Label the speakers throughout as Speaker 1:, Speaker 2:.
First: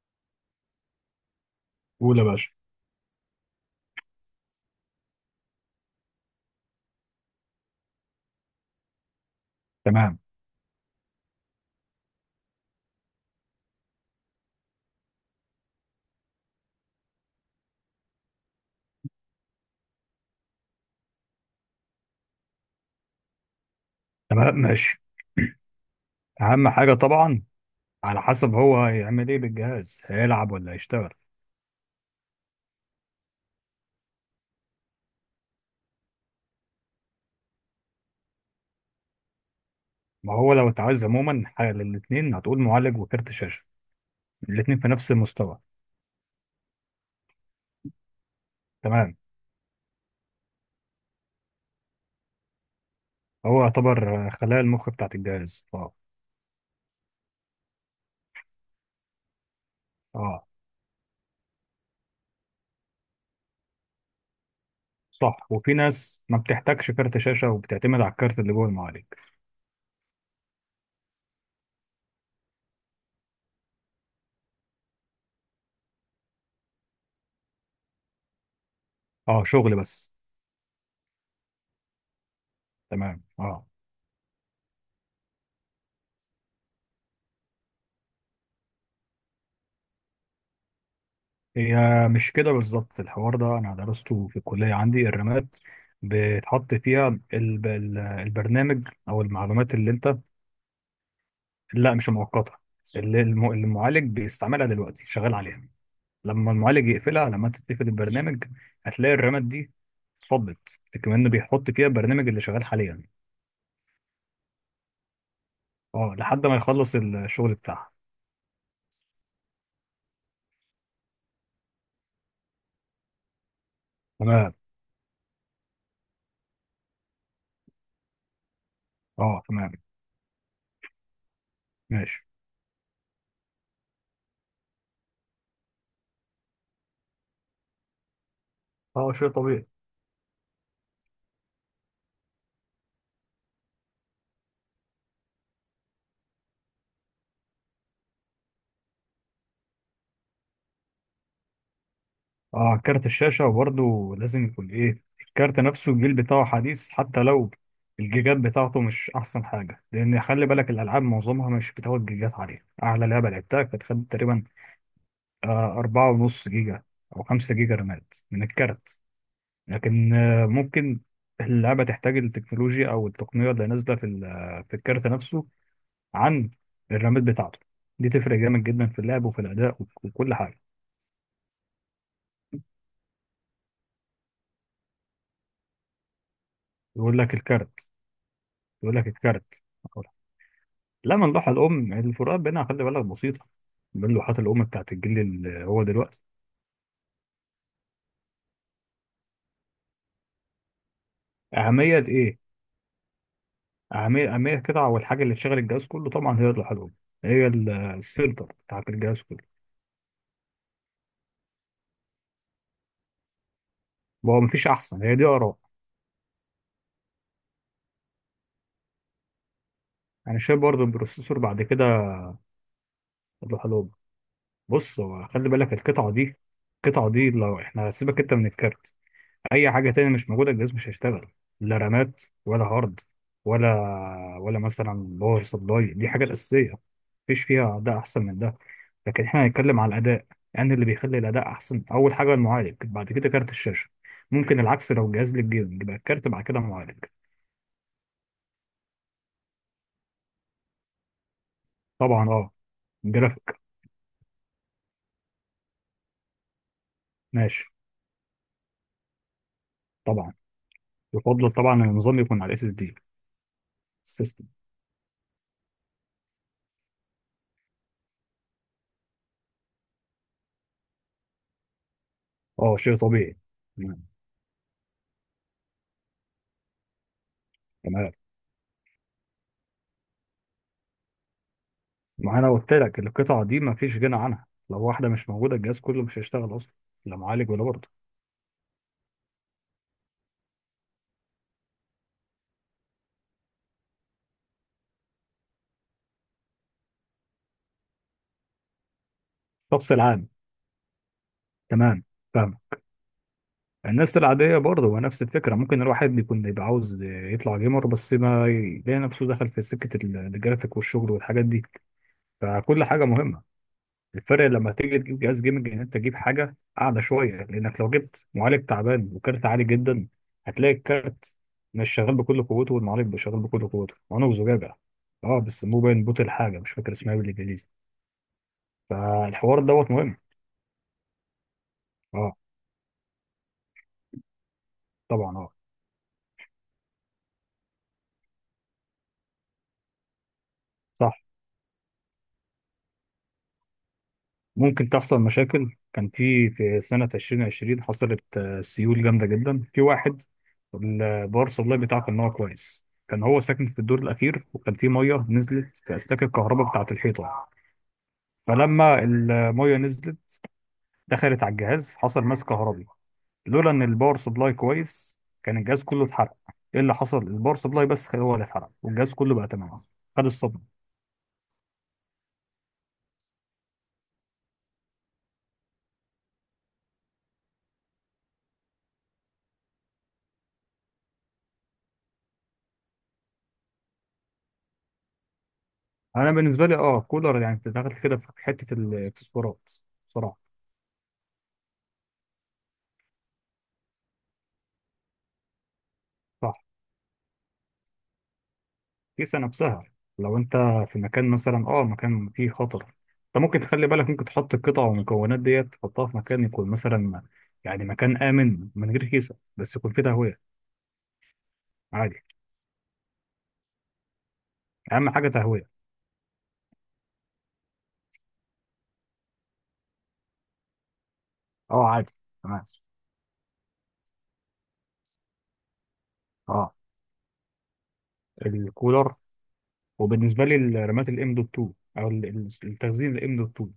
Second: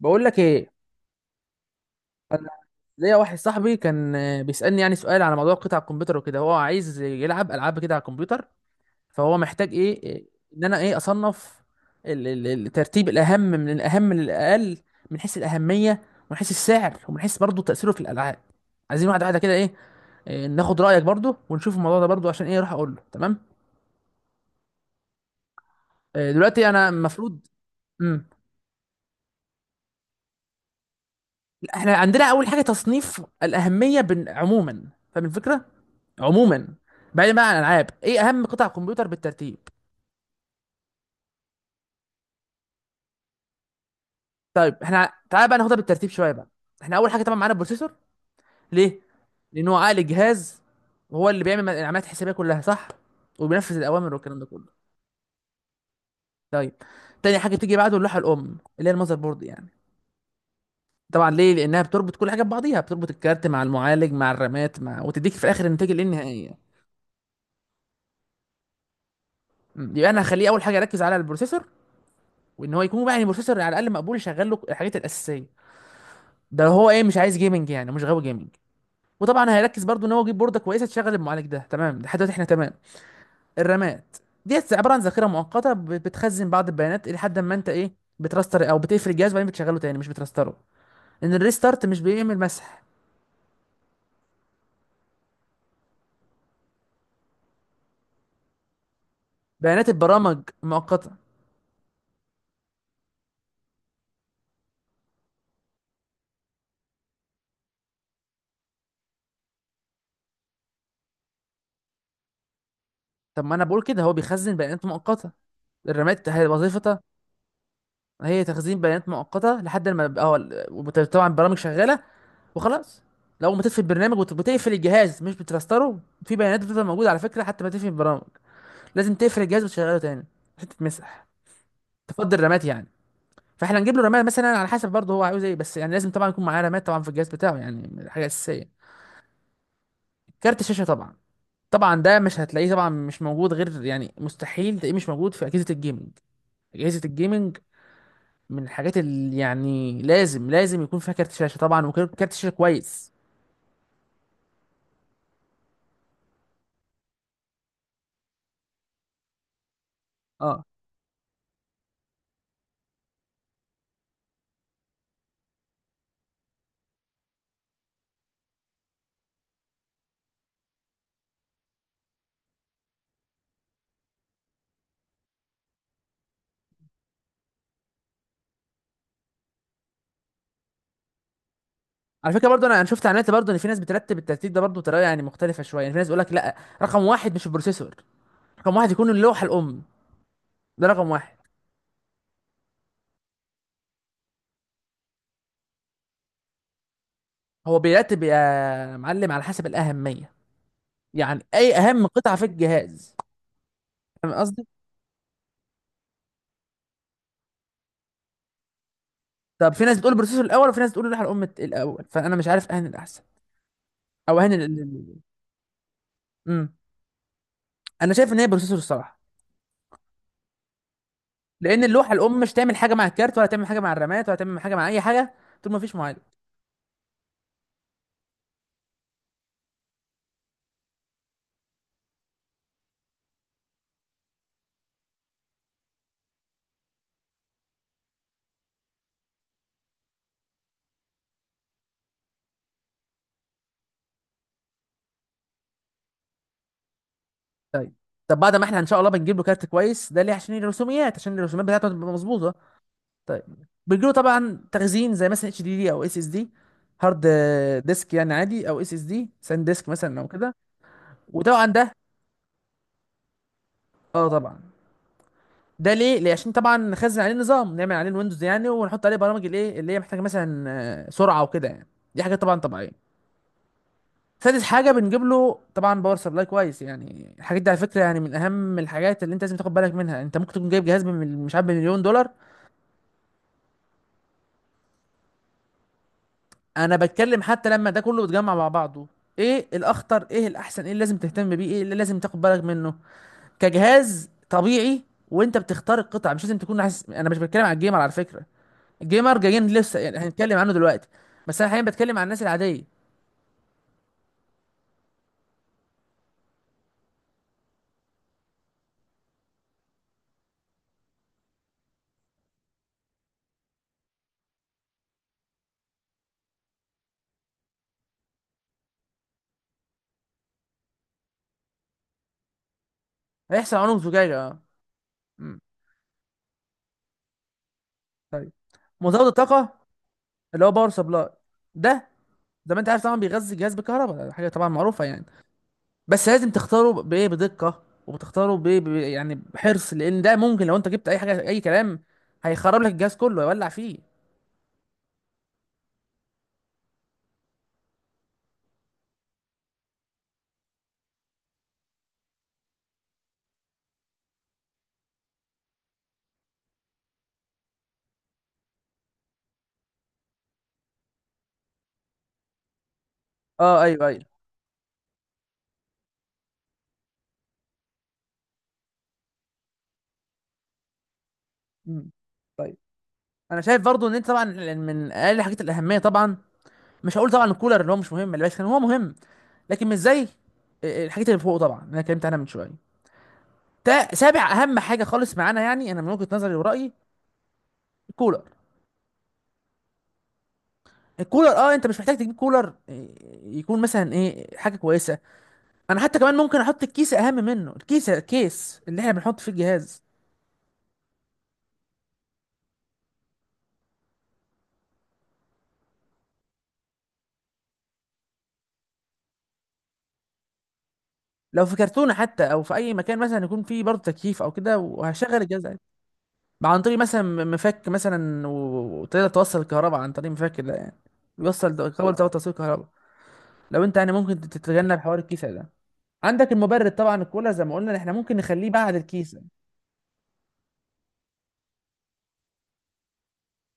Speaker 1: بقول لك ايه.
Speaker 2: قول يا
Speaker 1: انا
Speaker 2: باشا.
Speaker 1: ليا واحد صاحبي كان بيسالني يعني سؤال على موضوع قطع الكمبيوتر وكده. هو عايز يلعب العاب كده على الكمبيوتر، فهو محتاج ايه
Speaker 2: تمام.
Speaker 1: إيه، ان انا ايه اصنف الترتيب الاهم من الاهم للاقل، من حيث الاهميه ومن حيث السعر ومن حيث برضه تاثيره في الالعاب. عايزين واحده واحده كده ايه إيه، ناخد رايك برضه ونشوف الموضوع ده برضه عشان ايه اروح اقول له تمام.
Speaker 2: تمام ماشي.
Speaker 1: دلوقتي
Speaker 2: اهم
Speaker 1: انا
Speaker 2: حاجه طبعا.
Speaker 1: المفروض
Speaker 2: على
Speaker 1: امم
Speaker 2: حسب هو هيعمل ايه بالجهاز، هيلعب ولا هيشتغل؟
Speaker 1: احنا عندنا اول حاجه تصنيف الاهميه عموما، فاهم الفكره. عموما، بعيدا بقى عن الالعاب، ايه اهم قطع كمبيوتر بالترتيب؟
Speaker 2: ما هو لو اتعوز عموما حاجه للاثنين هتقول معالج وكارت شاشه،
Speaker 1: طيب
Speaker 2: الاثنين في نفس
Speaker 1: احنا تعالى بقى
Speaker 2: المستوى.
Speaker 1: ناخدها بالترتيب شويه بقى. احنا اول حاجه طبعا معانا البروسيسور. ليه؟
Speaker 2: تمام.
Speaker 1: لان هو عقل الجهاز، هو اللي بيعمل العمليات الحسابيه كلها صح،
Speaker 2: هو
Speaker 1: وبينفذ الاوامر
Speaker 2: يعتبر
Speaker 1: والكلام ده
Speaker 2: خلايا
Speaker 1: كله.
Speaker 2: المخ بتاعت الجهاز، اه.
Speaker 1: طيب، تاني حاجه بتيجي بعده اللوحه الام اللي هي المذر بورد يعني.
Speaker 2: اه
Speaker 1: طبعا ليه؟ لانها بتربط كل حاجه ببعضيها، بتربط الكارت مع المعالج مع الرامات مع، وتديك
Speaker 2: صح،
Speaker 1: في الاخر
Speaker 2: وفي
Speaker 1: النتيجه
Speaker 2: ناس ما
Speaker 1: النهائيه.
Speaker 2: بتحتاجش كارت شاشه وبتعتمد على الكارت اللي جوه المعالج.
Speaker 1: يبقى انا هخليه اول حاجه اركز على البروسيسور، وان هو يكون بقى يعني بروسيسور على الاقل مقبول يشغل له الحاجات الاساسيه. ده هو ايه مش عايز جيمنج يعني مش غاوي جيمنج.
Speaker 2: اه
Speaker 1: وطبعا
Speaker 2: شغل
Speaker 1: هيركز برضو
Speaker 2: بس.
Speaker 1: ان هو يجيب بورده كويسه تشغل المعالج ده. تمام لحد دلوقتي احنا تمام.
Speaker 2: تمام اه.
Speaker 1: الرامات ديت عباره عن ذاكره مؤقته بتخزن بعض البيانات لحد ما انت ايه بتراستر او بتقفل الجهاز وبعدين بتشغله تاني مش بتراستره، لان
Speaker 2: هي
Speaker 1: الريستارت مش
Speaker 2: مش
Speaker 1: بيعمل
Speaker 2: كده
Speaker 1: مسح
Speaker 2: بالظبط، الحوار ده انا درسته في الكليه، عندي الرماد بتحط فيها البرنامج او المعلومات
Speaker 1: بيانات
Speaker 2: اللي انت.
Speaker 1: البرامج مؤقته.
Speaker 2: لا مش مؤقته، اللي المعالج بيستعملها دلوقتي شغال عليها، لما المعالج يقفلها لما انت تقفل البرنامج هتلاقي الرماد دي اتفضت، كمان بيحط فيها البرنامج اللي شغال حاليا.
Speaker 1: طب ما انا بقول كده، هو بيخزن بيانات مؤقته.
Speaker 2: اه
Speaker 1: الرامات هي
Speaker 2: لحد ما يخلص
Speaker 1: وظيفتها،
Speaker 2: الشغل بتاعها.
Speaker 1: هي تخزين بيانات مؤقته لحد ما اه، وطبعا البرامج شغاله وخلاص. لو ما تقفل البرنامج
Speaker 2: تمام
Speaker 1: وتقفل الجهاز مش بتفلستره، في بيانات بتفضل موجوده على فكره حتى ما تقفل البرامج، لازم تقفل
Speaker 2: اه.
Speaker 1: الجهاز
Speaker 2: تمام
Speaker 1: وتشغله تاني عشان تتمسح،
Speaker 2: ماشي.
Speaker 1: تفضي الرامات يعني. فاحنا نجيب له رامات مثلا على حسب برضه هو عاوز ايه، بس يعني لازم طبعا يكون معاه رامات طبعا في الجهاز بتاعه، يعني حاجه اساسيه.
Speaker 2: اه شيء طبيعي.
Speaker 1: كارت الشاشه طبعا، طبعا ده مش هتلاقيه طبعا مش موجود، غير يعني مستحيل تلاقيه مش موجود في اجهزه الجيمنج. اجهزه الجيمنج من الحاجات اللي يعني لازم يكون فيها كارت شاشه طبعا، وكارت شاشه
Speaker 2: اه كارت
Speaker 1: كويس.
Speaker 2: الشاشة برضه لازم يكون ايه، الكارت نفسه الجيل بتاعه حديث حتى لو الجيجات بتاعته مش احسن حاجة، لان خلي
Speaker 1: اه،
Speaker 2: بالك الالعاب معظمها مش بتاخد جيجات عليها، اعلى لعبة لعبتها كانت خدت تقريبا 4.5 جيجا او 5 جيجا رامات من الكارت. لكن ممكن اللعبة تحتاج التكنولوجيا او التقنية اللي نازلة في الكارت نفسه عن الرامات بتاعته، دي تفرق جامد جدا في اللعب وفي الاداء وكل حاجة.
Speaker 1: على فكره برضه انا شفت اعلانات برضه ان في ناس بترتب الترتيب ده برضه بطريقه يعني مختلفه شويه. يعني في ناس بيقول لك لا، رقم
Speaker 2: يقول
Speaker 1: واحد
Speaker 2: لك
Speaker 1: مش
Speaker 2: الكارت.
Speaker 1: البروسيسور، رقم واحد
Speaker 2: يقول لك
Speaker 1: يكون اللوحه
Speaker 2: الكارت.
Speaker 1: الام، ده رقم
Speaker 2: لا، من
Speaker 1: واحد.
Speaker 2: لوحة الأم الفروقات بينها خلي بالك بسيطة، بين لوحات الأم بتاعت الجيل اللي هو دلوقتي.
Speaker 1: هو بيرتب يا معلم على حسب الاهميه، يعني اي
Speaker 2: أهمية
Speaker 1: اهم قطعه
Speaker 2: إيه؟
Speaker 1: في الجهاز، فاهم
Speaker 2: أهمية، أهمية
Speaker 1: قصدي؟
Speaker 2: القطعة والحاجة اللي تشغل الجهاز كله طبعا هي اللوحة الأم. هي السنتر بتاعت الجهاز كله.
Speaker 1: طب في ناس بتقول البروسيسور الاول، وفي ناس بتقول اللوحه الام الاول، فانا مش عارف اهن الاحسن او
Speaker 2: هو
Speaker 1: اهن
Speaker 2: مفيش أحسن، هي دي آراء.
Speaker 1: امم، انا شايف ان هي بروسيسور الصراحه.
Speaker 2: أنا شايف برضه البروسيسور بعد
Speaker 1: لان
Speaker 2: كده.
Speaker 1: اللوحه الام مش تعمل حاجه مع الكارت، ولا تعمل
Speaker 2: اللوحة
Speaker 1: حاجه
Speaker 2: الأم،
Speaker 1: مع الرامات، ولا تعمل حاجه مع
Speaker 2: بص
Speaker 1: اي
Speaker 2: هو
Speaker 1: حاجه
Speaker 2: خلي
Speaker 1: طول
Speaker 2: بالك
Speaker 1: ما فيش
Speaker 2: القطعة
Speaker 1: معالج.
Speaker 2: دي، القطعة دي لو إحنا سيبك أنت من الكارت اي حاجه تانية مش موجوده الجهاز مش هيشتغل، لا رامات ولا هارد، ولا ولا مثلا باور سبلاي، دي حاجه الاساسيه. مفيش فيها اداء احسن من ده، لكن احنا هنتكلم على الاداء يعني اللي بيخلي الاداء احسن اول حاجه المعالج بعد كده كارت الشاشه، ممكن العكس لو جهاز للجيمنج يبقى الكارت بعد كده معالج.
Speaker 1: طيب. طب بعد ما احنا ان شاء الله بنجيب له كارت كويس، ده ليه؟ عشان الرسوميات، عشان الرسوميات بتاعته تبقى
Speaker 2: طبعا اه.
Speaker 1: مظبوطه. طيب،
Speaker 2: جرافيك.
Speaker 1: بيجي له طبعا تخزين، زي مثلا اتش دي دي او اس اس دي، هارد
Speaker 2: ماشي.
Speaker 1: ديسك يعني عادي، او اس اس دي ساند ديسك مثلا او
Speaker 2: طبعا
Speaker 1: كده.
Speaker 2: يفضل
Speaker 1: وطبعا
Speaker 2: طبعا إن
Speaker 1: ده
Speaker 2: النظام يكون على الاس اس دي.
Speaker 1: اه
Speaker 2: سيستم.
Speaker 1: طبعا ده ليه؟ ليه عشان طبعا نخزن عليه نظام، نعمل عليه الويندوز يعني، ونحط عليه برامج الايه اللي هي محتاجه مثلا سرعه وكده يعني. دي حاجه طبعا
Speaker 2: اه
Speaker 1: طبيعيه.
Speaker 2: شيء طبيعي.
Speaker 1: سادس حاجه بنجيب له طبعا باور سبلاي كويس. يعني الحاجات دي على فكره
Speaker 2: تمام،
Speaker 1: يعني من اهم الحاجات اللي انت لازم تاخد بالك منها. انت ممكن تكون جايب جهاز مش عارف بمليون دولار،
Speaker 2: ما انا قلت لك القطعه دي ما فيش غنى عنها، لو واحده مش موجوده الجهاز كله مش هيشتغل اصلا،
Speaker 1: انا
Speaker 2: لا
Speaker 1: بتكلم
Speaker 2: معالج ولا
Speaker 1: حتى
Speaker 2: برضه.
Speaker 1: لما ده كله بيتجمع مع بعضه، ايه الاخطر، ايه الاحسن، ايه اللي لازم تهتم بيه، ايه اللي لازم تاخد بالك منه كجهاز طبيعي وانت بتختار القطع، مش لازم تكون حاسس. انا مش بتكلم عن الجيمر على فكره، الجيمر جايين
Speaker 2: الشخص
Speaker 1: لسه يعني
Speaker 2: العام.
Speaker 1: هنتكلم عنه دلوقتي، بس انا حاليا
Speaker 2: تمام.
Speaker 1: بتكلم عن الناس
Speaker 2: فاهم.
Speaker 1: العاديه.
Speaker 2: الناس العاديه برضه هو نفس الفكره، ممكن الواحد بيكون يبقى عاوز يطلع جيمر بس ما يلاقي نفسه دخل في سكه الجرافيك والشغل والحاجات دي، فكل حاجه مهمه. الفرق لما تيجي تجيب جهاز جيمنج ان انت تجيب حاجه اعلى شويه، لانك لو جبت معالج تعبان وكارت عالي جدا هتلاقي الكارت مش شغال بكل قوته والمعالج مش شغال بكل
Speaker 1: هيحصل
Speaker 2: قوته،
Speaker 1: عنهم
Speaker 2: وانا
Speaker 1: زجاجه اه.
Speaker 2: وزجاجه. اه
Speaker 1: أمم،
Speaker 2: بس مو باين بوت، الحاجه مش فاكر اسمها إيه بالانجليزي،
Speaker 1: طيب. مزود
Speaker 2: فالحوار
Speaker 1: الطاقه
Speaker 2: دوت مهم.
Speaker 1: اللي هو باور سبلاي ده،
Speaker 2: اه
Speaker 1: زي ما انت عارف طبعا بيغذي الجهاز بالكهرباء، حاجه طبعا معروفه يعني.
Speaker 2: طبعا. اه
Speaker 1: بس لازم تختاره بايه بدقه، وبتختاره يعني بحرص، لان ده ممكن لو انت جبت
Speaker 2: صح.
Speaker 1: اي حاجه اي كلام، هيخرب لك الجهاز كله هيولع فيه.
Speaker 2: ممكن تحصل مشاكل، كان في سنه 2020 حصلت سيول جامده جدا في واحد، الباور سبلاي بتاعه كان هو كويس، كان هو ساكن في الدور الاخير وكان في ميه نزلت في اسلاك الكهرباء بتاعه الحيطه، فلما المية نزلت دخلت على الجهاز حصل ماس كهربي، لولا
Speaker 1: اه
Speaker 2: ان
Speaker 1: ايوه
Speaker 2: الباور
Speaker 1: ايوه.
Speaker 2: سبلاي كويس كان الجهاز كله اتحرق. ايه اللي حصل؟ الباور سبلاي بس هو اللي اتحرق والجهاز كله بقى تمام، خد الصدمه.
Speaker 1: مم. طيب. انا شايف برضو ان انت طبعا يعني من اقل الحاجات الاهميه طبعا، مش هقول طبعا الكولر اللي هو مش مهم، اللي بس هو مهم، لكن مش زي الحاجات اللي فوق طبعا اللي انا اتكلمت عنها من شويه. سابع اهم حاجه خالص معانا يعني، انا من وجهه
Speaker 2: انا
Speaker 1: نظري
Speaker 2: بالنسبه لي
Speaker 1: ورايي،
Speaker 2: اه كولر، يعني بتتدخل كده في
Speaker 1: الكولر.
Speaker 2: حته الاكسسوارات بصراحه.
Speaker 1: الكولر اه انت مش محتاج تجيب كولر يكون مثلا ايه حاجه كويسه. انا حتى كمان
Speaker 2: صح.
Speaker 1: ممكن احط الكيس اهم منه، الكيس، الكيس اللي احنا
Speaker 2: كيسه
Speaker 1: بنحط فيه
Speaker 2: نفسها،
Speaker 1: الجهاز.
Speaker 2: لو انت في مكان مثلا اه مكان فيه خطر، انت ممكن تخلي بالك ممكن تحط القطع والمكونات ديت تحطها في مكان يكون مثلا يعني مكان امن من غير كيسه بس يكون فيه تهويه.
Speaker 1: لو في كرتونه
Speaker 2: عادي.
Speaker 1: حتى، او في اي مكان مثلا يكون فيه برضه تكييف او كده،
Speaker 2: اهم حاجه
Speaker 1: وهشغل الجهاز عادي،
Speaker 2: تهويه.
Speaker 1: عن طريق مثلا مفك مثلا، وتقدر توصل الكهرباء عن طريق مفك ده يعني، بيوصل
Speaker 2: اه
Speaker 1: كابل
Speaker 2: عادي.
Speaker 1: ده توصيل
Speaker 2: تمام
Speaker 1: الكهرباء. لو انت يعني ممكن تتجنب حوار الكيس ده. عندك
Speaker 2: اه.
Speaker 1: المبرد طبعا، الكولر زي ما قلنا احنا ممكن نخليه بعد
Speaker 2: الكولر
Speaker 1: الكيس.
Speaker 2: وبالنسبه لي الرامات الام دوت 2، او التخزين الام دوت 2،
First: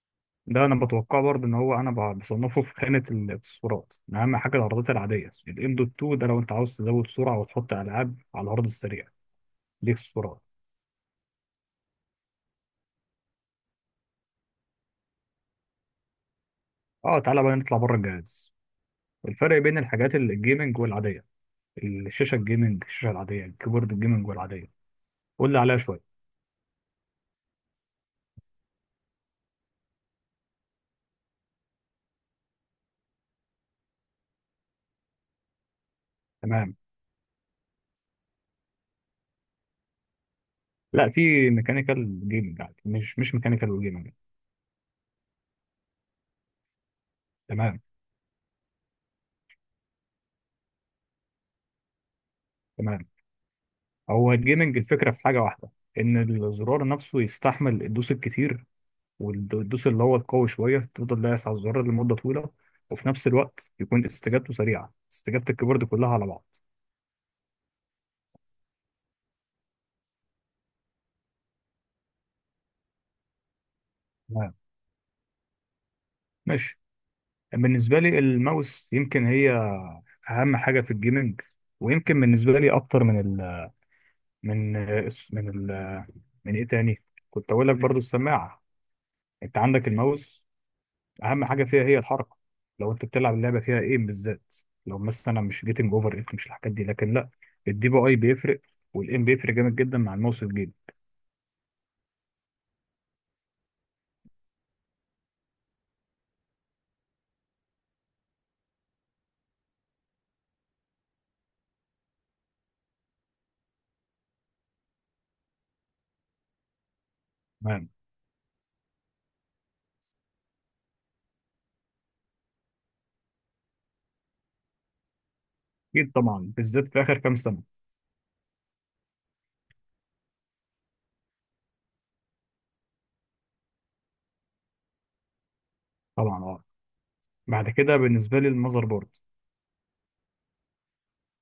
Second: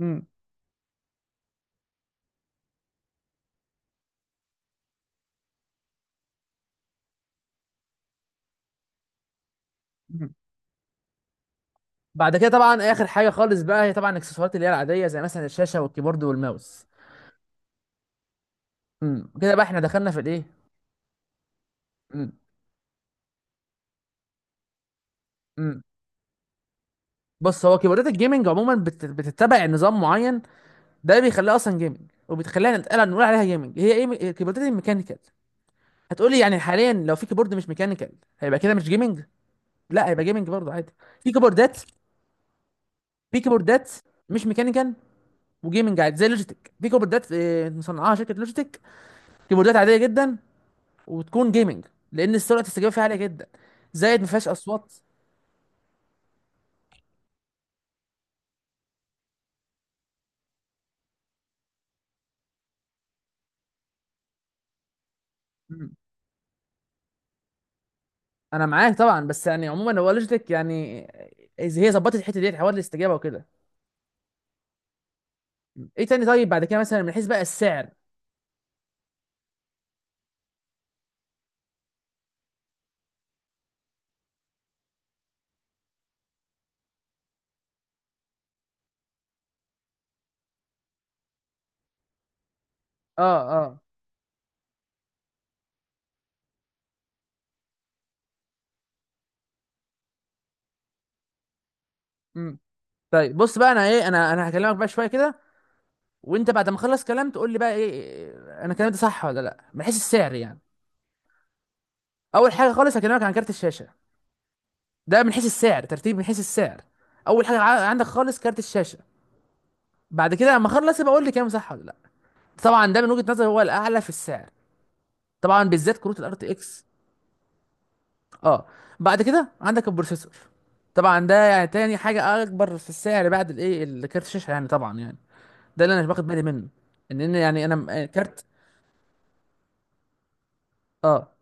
Speaker 1: امم
Speaker 2: ده انا بتوقع برضه ان هو انا بصنفه في خانه الاكسسوارات، من اهم حاجه العرضات العاديه، الام دوت 2 ده لو انت عاوز تزود سرعه وتحط العاب على العرض السريع، دي
Speaker 1: أمم.
Speaker 2: اكسسوارات.
Speaker 1: بعد كده طبعا اخر حاجه خالص بقى هي طبعا الاكسسوارات اللي هي العاديه، زي مثلا الشاشه والكيبورد والماوس.
Speaker 2: اه تعالى بقى نطلع بره الجهاز،
Speaker 1: امم، كده
Speaker 2: الفرق
Speaker 1: بقى
Speaker 2: بين
Speaker 1: احنا دخلنا
Speaker 2: الحاجات
Speaker 1: في الايه.
Speaker 2: الجيمنج والعاديه، الشاشه الجيمنج الشاشه العاديه الكيبورد الجيمنج والعاديه، قول لي عليها
Speaker 1: امم،
Speaker 2: شويه.
Speaker 1: بص هو كيبوردات الجيمنج عموما بتتبع نظام معين، ده بيخليها اصلا جيمنج وبتخلينا نتقال نقول عليها جيمنج. هي ايه كيبوردات الميكانيكال. هتقولي يعني
Speaker 2: تمام،
Speaker 1: حاليا لو في كيبورد مش ميكانيكال هيبقى كده مش جيمنج؟ لا، هيبقى جيمنج برضه عادي.
Speaker 2: لا
Speaker 1: في
Speaker 2: في
Speaker 1: كيبوردات
Speaker 2: ميكانيكال جيمنج عادي مش
Speaker 1: في
Speaker 2: ميكانيكال
Speaker 1: كيبوردات
Speaker 2: وجيمنج.
Speaker 1: مش ميكانيكال وجيمنج عادي، زي لوجيتك. في كيبوردات
Speaker 2: تمام.
Speaker 1: مصنعاها شركه لوجيتك، كيبوردات عاديه جدا، وتكون جيمنج، لان سرعه الاستجابه فيها
Speaker 2: تمام.
Speaker 1: عاليه جدا، زائد ما
Speaker 2: هو
Speaker 1: فيهاش
Speaker 2: الجيمنج
Speaker 1: اصوات.
Speaker 2: الفكرة في حاجة واحدة، إن الزرار نفسه يستحمل الدوس الكتير، والدوس اللي هو القوي شوية تفضل دايس على الزرار لمدة طويلة، وفي نفس الوقت يكون استجابته سريعة، استجابة الكيبورد
Speaker 1: مم.
Speaker 2: كلها على بعض.
Speaker 1: انا معاك طبعا، بس يعني عموما هو لوجيتك يعني إذا هي ظبطت الحته ديت حوار الاستجابه وكده.
Speaker 2: تمام
Speaker 1: ايه تاني؟ طيب بعد كده
Speaker 2: ماشي.
Speaker 1: مثلا من حيث بقى السعر.
Speaker 2: بالنسبة لي الماوس يمكن هي أهم حاجة في الجيمنج، ويمكن بالنسبة لي أكتر من من ال من إيه تاني، كنت أقول لك برضو السماعة. أنت عندك الماوس، اهم حاجه فيها هي الحركه، لو انت بتلعب
Speaker 1: اه
Speaker 2: اللعبه
Speaker 1: اه.
Speaker 2: فيها ايه بالذات، لو مثلا مش جيتنج اوفر ايت مش الحاجات دي لكن لا، الدي بي اي بيفرق والايم بيفرق جامد جدا مع الماوس والجيم.
Speaker 1: امم، طيب بص بقى. انا ايه انا انا هكلمك بقى شويه كده، وانت بعد ما اخلص كلام تقول لي بقى ايه إيه، انا كلامي ده صح ولا لا، من حيث السعر يعني. اول حاجه خالص هكلمك عن كارت الشاشه، ده من حيث السعر، ترتيب من حيث السعر. اول حاجه
Speaker 2: تمام.
Speaker 1: عندك خالص كارت الشاشه. بعد كده لما اخلص يبقى قول لي كام صح ولا لا. طبعا ده من وجهه نظري هو الاعلى في السعر، طبعا بالذات
Speaker 2: اكيد
Speaker 1: كروت الار تي
Speaker 2: طبعا بالذات
Speaker 1: اكس.
Speaker 2: في اخر كام سنه.
Speaker 1: اه. بعد كده عندك البروسيسور، طبعا ده يعني تاني حاجه اكبر في السعر بعد الايه الكارت الشاشه يعني طبعا يعني، ده اللي انا باخد بالي
Speaker 2: طبعا اه.
Speaker 1: منه، ان ان يعني
Speaker 2: بعد
Speaker 1: انا م-
Speaker 2: كده
Speaker 1: آه،
Speaker 2: بالنسبه
Speaker 1: كارت.
Speaker 2: لي المذر بورد.
Speaker 1: اه.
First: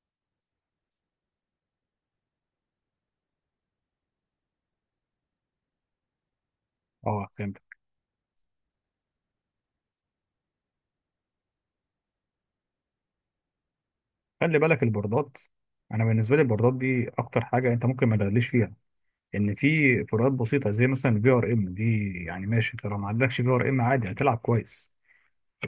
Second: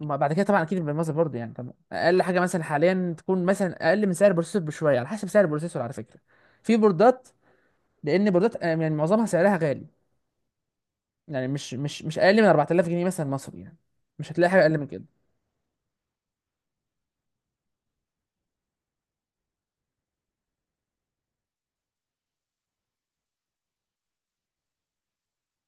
Speaker 1: ما بعد كده طبعا اكيد بالمصدر برضه يعني، طبعا اقل حاجه مثلا حاليا تكون مثلا اقل من سعر البروسيسور بشويه على حسب سعر البروسيسور على فكره. في
Speaker 2: اه
Speaker 1: بوردات،
Speaker 2: فهمت.
Speaker 1: لان بوردات يعني معظمها سعرها غالي، يعني مش اقل من 4000 جنيه مثلا مصري يعني، مش هتلاقي
Speaker 2: خلي
Speaker 1: حاجه اقل
Speaker 2: بالك
Speaker 1: من كده.
Speaker 2: البوردات، انا بالنسبه لي البوردات دي اكتر حاجه انت ممكن ما تغليش فيها، ان في فروقات بسيطه زي مثلا الفي ار ام دي يعني ماشي، انت لو ما عندكش في ار ام عادي هتلعب كويس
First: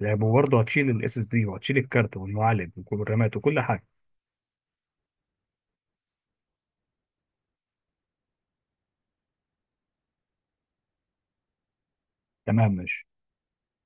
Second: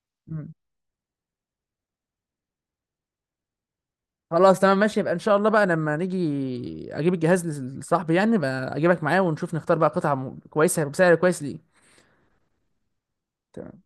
Speaker 2: لعب،
Speaker 1: مم.
Speaker 2: وبرضه هتشيل الاس اس دي وهتشيل الكارت والمعالج والرامات وكل حاجه.
Speaker 1: خلاص تمام ماشي، يبقى ان شاء الله بقى لما نيجي اجيب الجهاز لصاحبي يعني بقى، اجيبك معايا ونشوف نختار بقى قطعه كويسه بسعر كويس ليه.
Speaker 2: تمام ماشي.
Speaker 1: تمام.